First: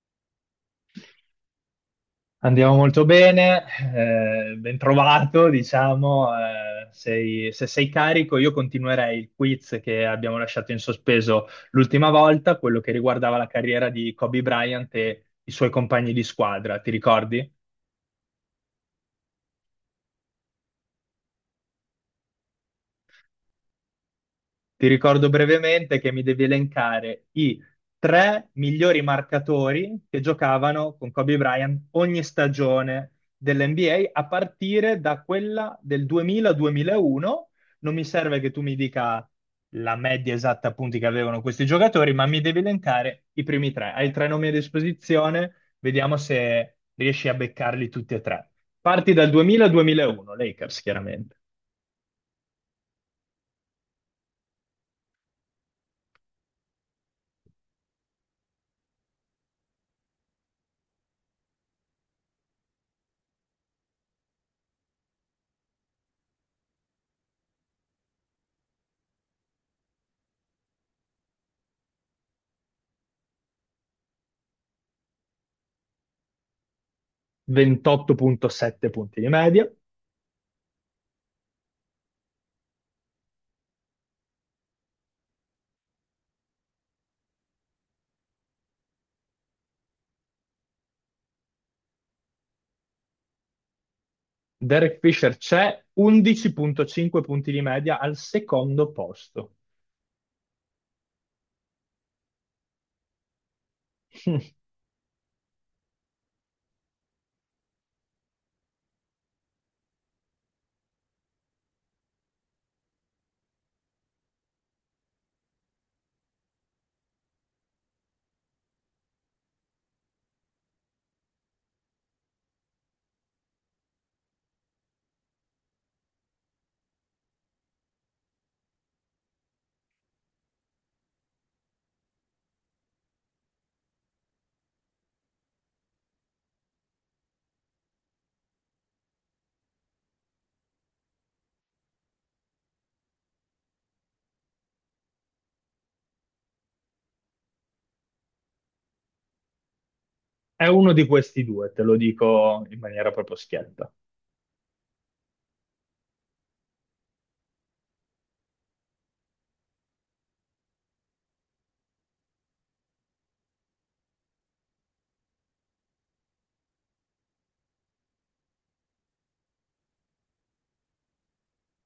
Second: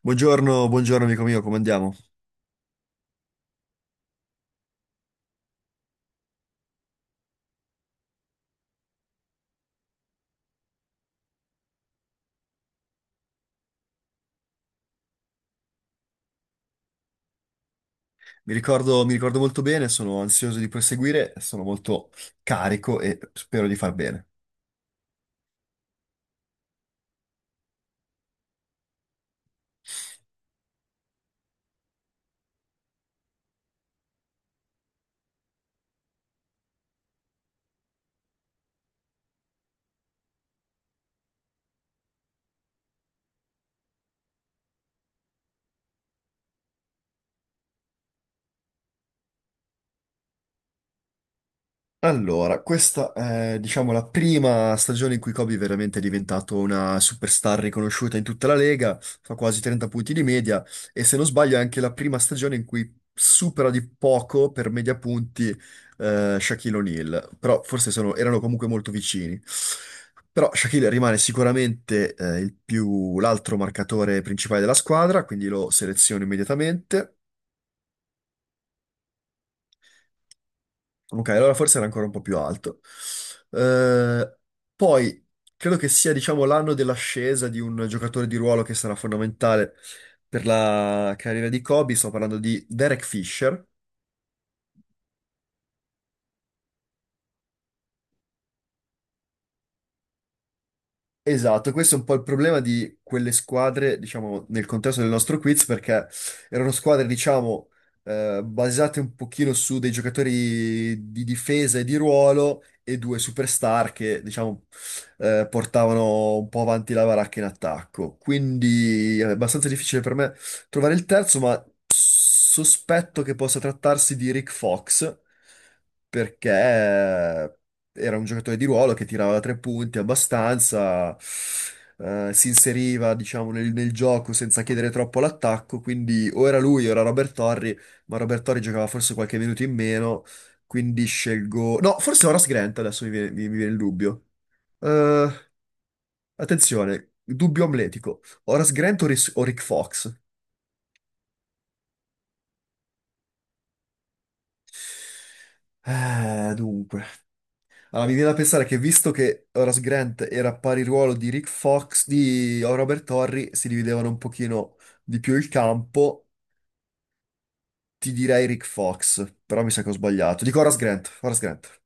Buongiorno, buongiorno amico mio, come andiamo? Andiamo molto bene, ben trovato, diciamo, se sei carico io continuerei il quiz che abbiamo lasciato in sospeso l'ultima volta, quello che riguardava la carriera di Kobe Bryant e i suoi compagni di squadra, ti ricordi? Mi ricordo molto bene, sono ansioso di proseguire, sono molto carico e spero di far bene. Ti ricordo brevemente che mi devi elencare i tre migliori marcatori che giocavano con Kobe Bryant ogni stagione dell'NBA a partire da quella del 2000-2001. Non mi serve che tu mi dica la media esatta punti che avevano questi giocatori, ma mi devi elencare i primi tre. Hai tre nomi a disposizione, vediamo se riesci a beccarli tutti e tre. Parti dal 2000-2001, Lakers chiaramente, Allora, questa è, diciamo, la prima stagione in cui Kobe è veramente diventato una superstar riconosciuta in tutta la Lega, fa quasi 30 punti di media e se non sbaglio è anche la prima stagione in cui supera di poco per media punti Shaquille O'Neal, però erano comunque molto vicini. Però Shaquille rimane sicuramente l'altro marcatore principale della squadra, quindi lo seleziono immediatamente. 28.7 punti di media. Ok, allora forse era ancora un po' più alto. Eh, poi Credo che sia, diciamo, l'anno dell'ascesa di un giocatore di ruolo che sarà fondamentale per la carriera di Kobe. Sto parlando di Derek Fisher. Derek Fisher c'è 11.5 punti di media al secondo posto. Esatto, questo è un po' il problema di quelle squadre, diciamo, nel contesto del nostro quiz, perché erano squadre, diciamo, basate un pochino su dei giocatori di difesa e di ruolo e due superstar che, diciamo, portavano un po' avanti la baracca in attacco. Quindi è abbastanza difficile per me trovare il terzo, ma sospetto che possa trattarsi di Rick Fox, perché era un giocatore di ruolo che tirava da tre punti abbastanza, si inseriva, diciamo, nel gioco senza chiedere troppo all'attacco, quindi o era lui o era Robert Torri, ma Robert Torri giocava forse qualche minuto in meno, quindi scelgo... No, forse Horace Grant, adesso mi viene, mi viene il dubbio. Eh, attenzione, dubbio amletico. Horace Grant o Rick Fox? È uno di questi due, te lo dico in maniera proprio schietta. Dunque... Allora, mi viene da pensare che visto che Horace Grant era pari ruolo di Rick Fox, di Robert Horry, si dividevano un pochino di più il campo, ti direi Rick Fox, però mi sa che ho sbagliato. Dico Horace Grant, Horace Grant.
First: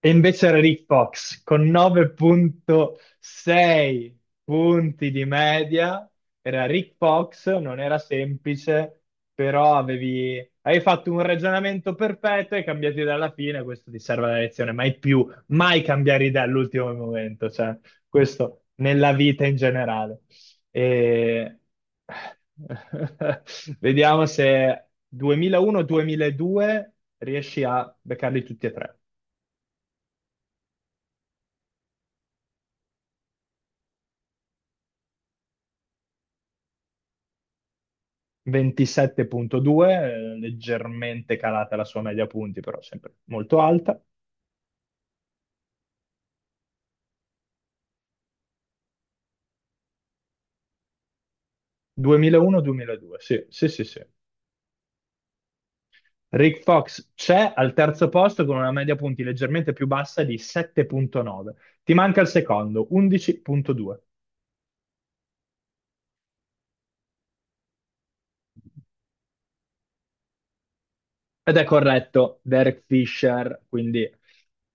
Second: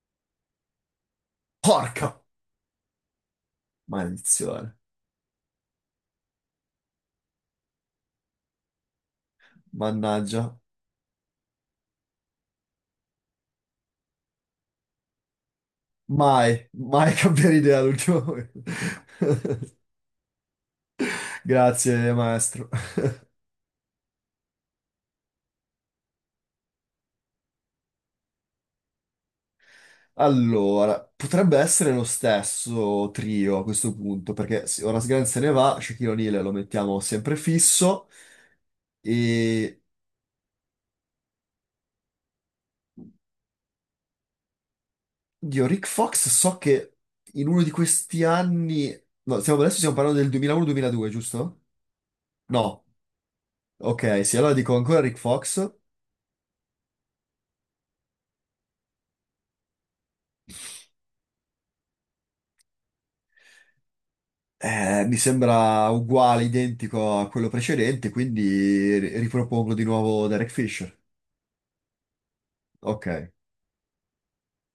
E invece era Rick Fox con Porca 9.6 maledizione, punti di media. Era Rick Fox, non era semplice, però avevi, mannaggia. avevi fatto un ragionamento perfetto e cambiato idea alla fine. Questo ti serve la lezione. Mai più, mai cambiare idea Mai, all'ultimo mai momento. cambiare Cioè, idea all'ultimo momento. questo nella vita in generale. E... Grazie, maestro. Vediamo se 2001-2002 riesci a beccarli tutti e tre. Allora, potrebbe essere lo stesso trio a questo punto, perché se ora Sgan se ne va, Shaquille O'Neal lo mettiamo sempre fisso e 27.2, leggermente calata la sua media punti, però sempre molto alta. dio, Rick Fox so che in uno di questi anni, no, adesso stiamo parlando del 2001-2002, giusto? No, 2001-2002, sì, sì, sì, sì. ok, sì, allora dico ancora Rick Fox. Rick Fox c'è al terzo posto con una media punti leggermente più bassa di 7.9. Ti manca il secondo, 11.2. Mi sembra uguale, identico a quello precedente, quindi ripropongo di nuovo Derek Fisher. Ed è corretto, Derek Ok. Fisher, quindi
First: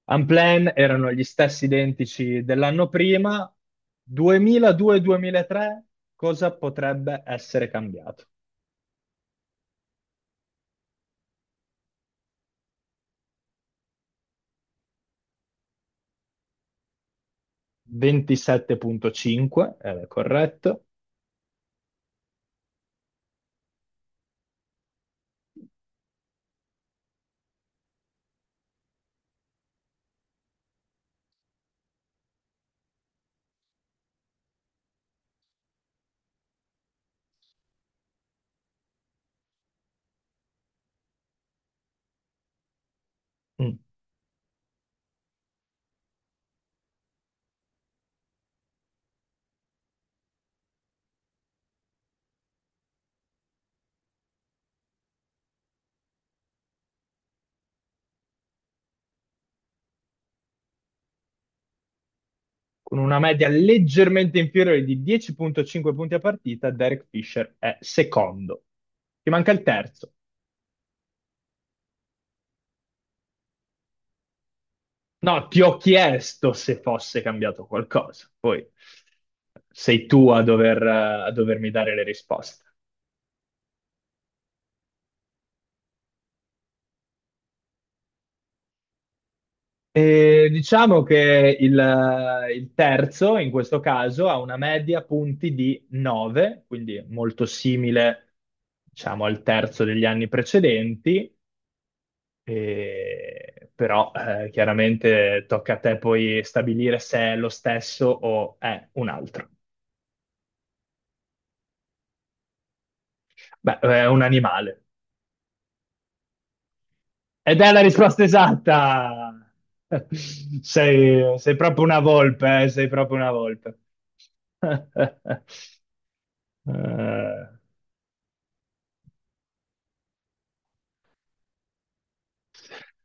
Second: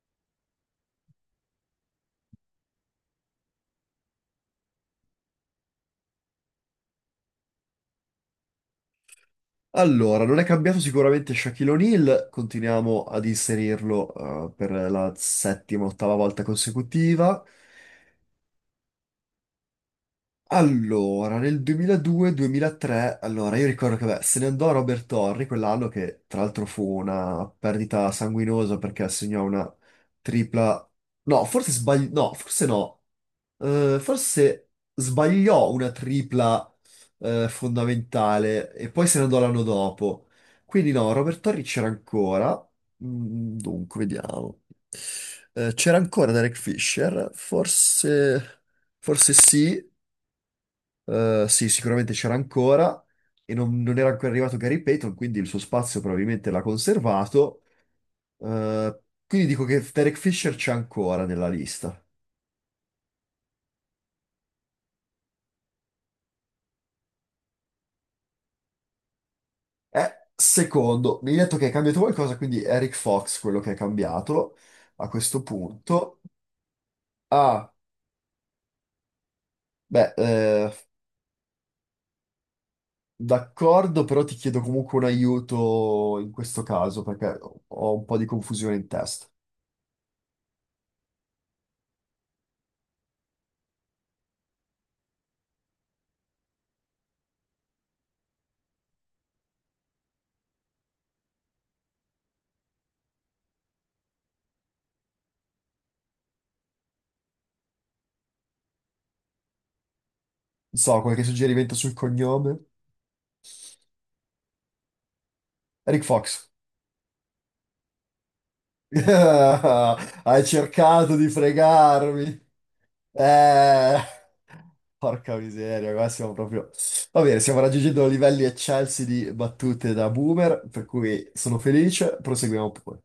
Unplanned erano gli stessi identici dell'anno prima. 2002-2003, cosa potrebbe essere cambiato? Allora, non è cambiato sicuramente Shaquille O'Neal, continuiamo ad inserirlo per la settima, ottava volta consecutiva. 27.5, era corretto. Allora, nel 2002-2003, allora io ricordo che beh, se ne andò Robert Torri quell'anno che tra l'altro fu una perdita sanguinosa perché assegnò una tripla... No, forse sbaglio... No, forse no. Forse sbagliò una tripla fondamentale e poi se ne andò l'anno dopo. Quindi no, Robert Torri c'era ancora. Mm, Mm. dunque, vediamo. C'era ancora Derek Fisher, forse, forse sì. Sì, sicuramente c'era ancora e non era ancora arrivato Gary Payton, quindi il suo spazio probabilmente l'ha conservato. Eh, quindi dico che Derek Fisher c'è ancora nella lista. Con una media leggermente inferiore di 10.5 punti a partita, Derek Fisher è secondo. Ti manca il terzo. Secondo, mi hai detto che è cambiato qualcosa, quindi Eric Fox, quello che è cambiato a questo No, ti ho punto. chiesto se fosse cambiato Ah, qualcosa, poi sei beh, tu a dovermi dare le risposte. d'accordo, però ti chiedo comunque un aiuto in questo caso, perché ho un po' di confusione in testa. E diciamo che il terzo, in questo caso, ha una media punti di 9, quindi molto simile, diciamo, al terzo degli anni precedenti, però chiaramente tocca a te poi stabilire se è lo stesso o è un altro. Non so, qualche suggerimento sul cognome? Beh, è un animale. Eric Fox. Ed è la risposta esatta! Hai cercato di Sei proprio una fregarmi. volpe, eh. Sei proprio una volpe. Eh, porca miseria, qua siamo proprio... Va bene, Eh, stiamo raggiungendo livelli eccelsi di battute da boomer, per cui sono felice, proseguiamo pure.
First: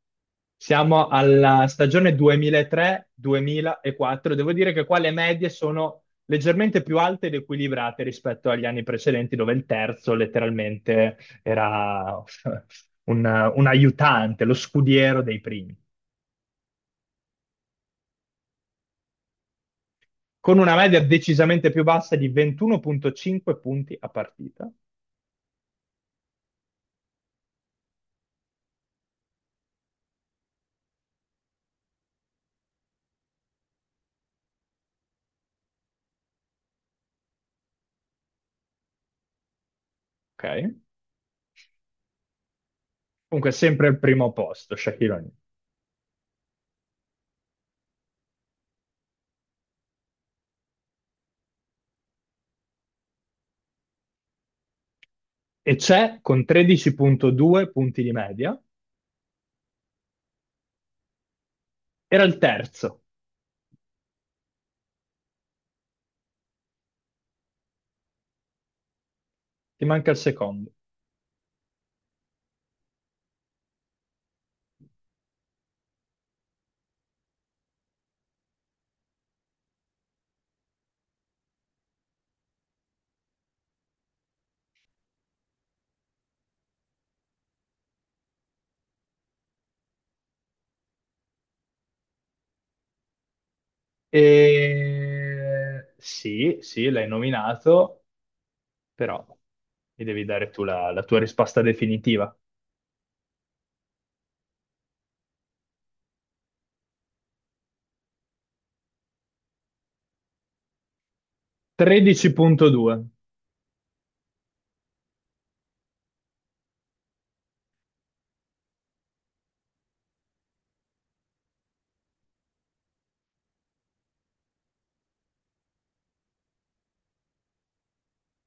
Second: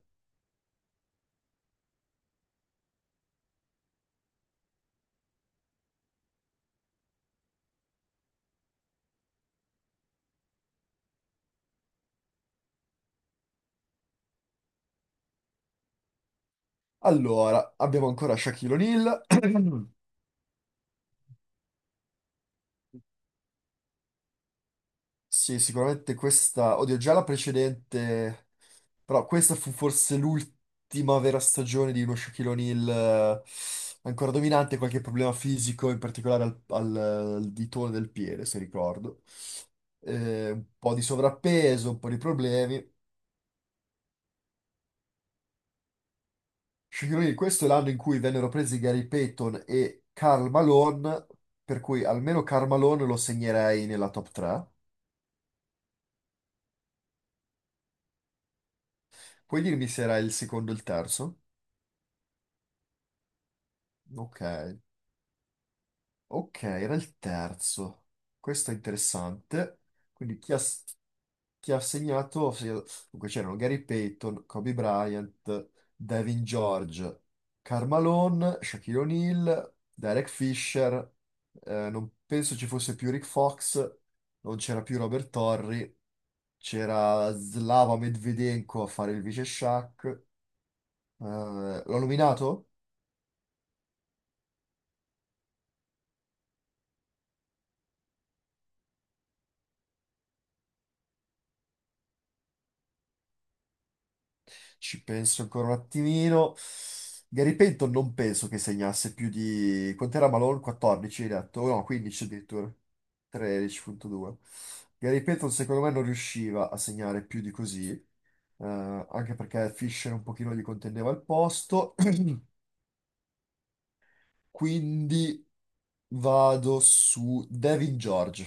siamo alla stagione 2003-2004. Devo dire che qua le medie sono leggermente più alte ed equilibrate rispetto agli anni precedenti, dove il terzo letteralmente era un aiutante, lo scudiero dei primi, Allora, abbiamo ancora Shaquille O'Neal. con una media decisamente più bassa di 21,5 punti a partita. Sì, sicuramente questa... Oddio, già la precedente... Però questa fu forse l'ultima vera stagione di uno Shaquille O'Neal eh, ancora dominante, qualche problema fisico, in particolare al ditone del piede, se ricordo. Un Ok? po' di sovrappeso, un po' di problemi. Comunque sempre al primo posto, Shaquille O'Neal. Shaquille O'Neal, questo è l'anno in cui vennero presi Gary Payton e Karl Malone, per cui almeno Karl Malone lo segnerei nella top 3. E c'è con 13,2 punti di media. Puoi dirmi se era il secondo o il terzo? Era il terzo, Ok. Ok, era il terzo. Questo è interessante. ti manca il Quindi chi ha, secondo. chi ha segnato? Dunque c'erano Gary Payton, Kobe Bryant, Devin George, Karl Malone, Shaquille O'Neal, Derek Fisher. Eh, non penso ci fosse più Rick Fox, non c'era più Robert Torrey, c'era Slava Medvedenko a fare il vice Shaq. L'ho nominato? Sì, sì, l'hai nominato, però mi devi dare tu la tua risposta definitiva. Ci penso ancora un attimino. Gary Payton non penso che segnasse più di... Quant'era Malone? 14, hai detto? No, 15 addirittura. 13.2. 13,2. Gary Payton secondo me non riusciva a segnare più di così, anche perché Fisher un pochino gli contendeva il posto. Quindi vado su Devin George.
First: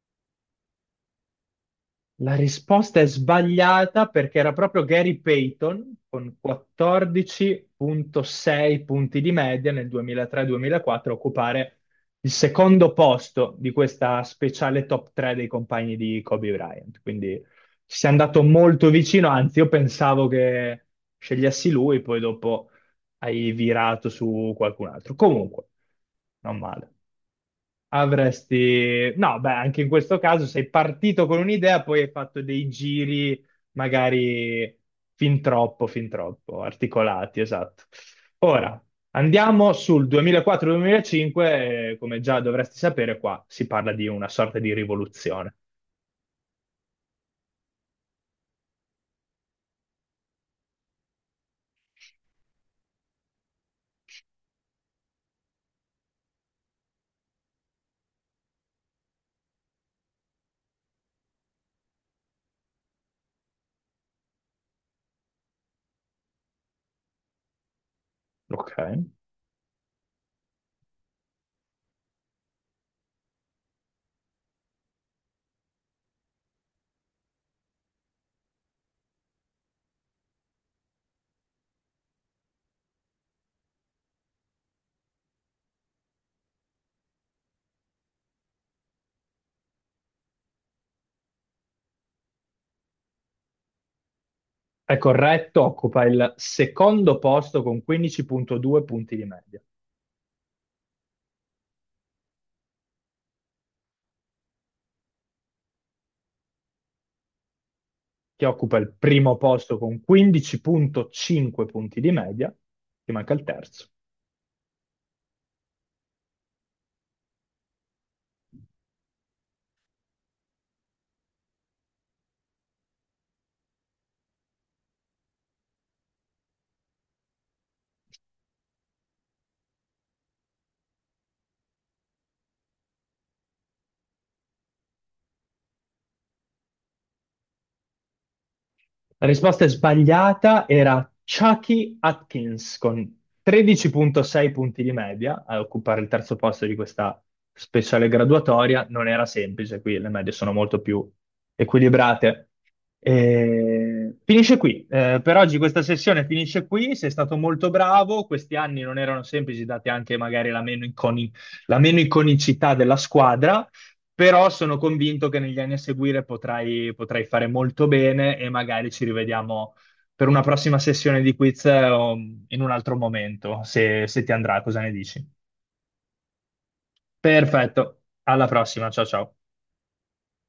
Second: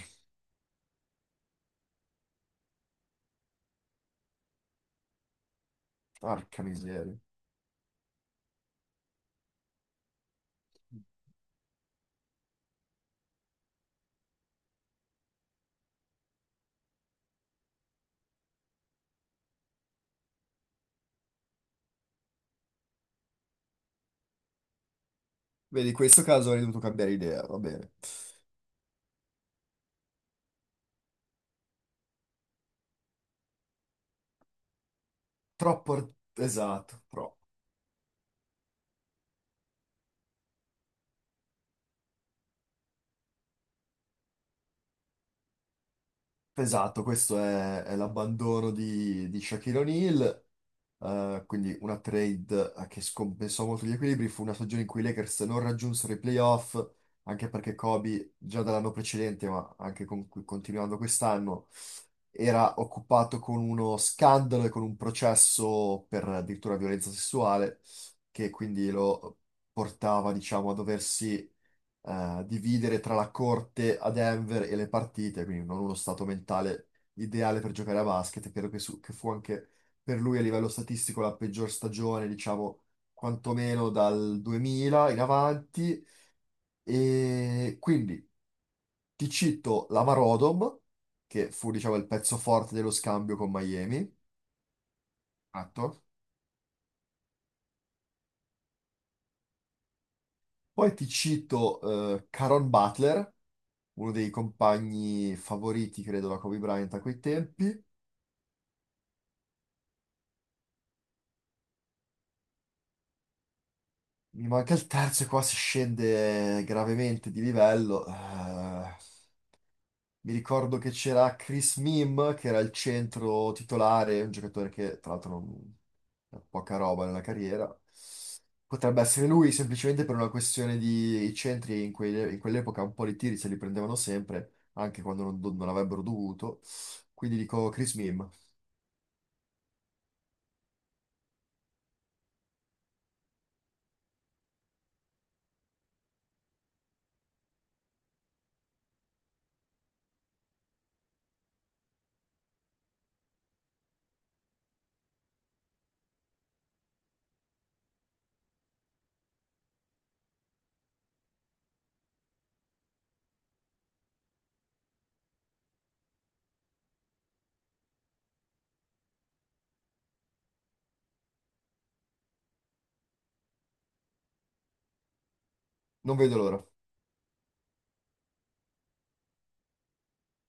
La risposta è sbagliata perché era proprio Gary Payton con Porca miseria. 14.6 punti di media nel 2003-2004 a occupare il secondo posto di questa speciale top 3 dei compagni di Kobe Bryant. Quindi ci si è andato molto vicino, anzi io pensavo che scegliessi lui, poi dopo hai virato su qualcun altro. Comunque, Vedi, in questo caso non avrei dovuto male. cambiare idea, va bene. No, beh, anche in questo caso sei partito con un'idea, poi hai fatto dei giri magari fin troppo Troppo. articolati, esatto. Ora andiamo sul 2004-2005, come già dovresti sapere, qua si parla di una sorta di rivoluzione. Esatto, questo è l'abbandono di Shaquille O'Neal, quindi una trade che scompensò molto gli equilibri, fu una stagione in cui i Lakers non raggiunsero i playoff, anche perché Kobe già dall'anno precedente, ma anche continuando quest'anno, era occupato con uno scandalo e con un processo per addirittura violenza sessuale, che Ok. quindi lo portava, diciamo, a doversi dividere tra la corte a Denver e le partite, quindi non uno stato mentale ideale per giocare a basket. Credo che, che fu anche per lui a livello statistico la peggior stagione, diciamo, quantomeno dal 2000 in avanti. E quindi ti cito la Marodom, che fu, diciamo, il pezzo forte dello scambio con Miami. È corretto, Esatto. occupa il secondo posto con 15.2 punti di media. Poi ti cito Caron Butler, uno dei compagni favoriti, credo, da Kobe Bryant a quei tempi. Chi occupa il primo posto con 15.5 punti di media, ti manca il terzo. Mi manca il terzo e qua si scende gravemente di livello. Mi ricordo che c'era Chris Mim, che era il centro titolare, un giocatore che tra l'altro non ha poca roba nella carriera. Potrebbe essere lui semplicemente per una questione di i centri in, in quell'epoca un po' di tiri se li prendevano sempre, anche quando non avrebbero dovuto. Quindi dico Chris Mim. La risposta sbagliata era Chucky Atkins con 13.6 punti di media a occupare il terzo posto di questa speciale graduatoria. Non era semplice, qui le medie sono molto più equilibrate. Per oggi questa sessione finisce qui. Sei stato molto bravo. Questi anni non erano semplici, date anche magari la meno iconicità della squadra, però sono convinto che negli anni a seguire potrai fare molto bene e magari ci rivediamo per una prossima sessione di quiz o in un altro momento, se ti andrà, cosa ne dici? Non vedo l'ora. Perfetto, alla prossima, ciao ciao.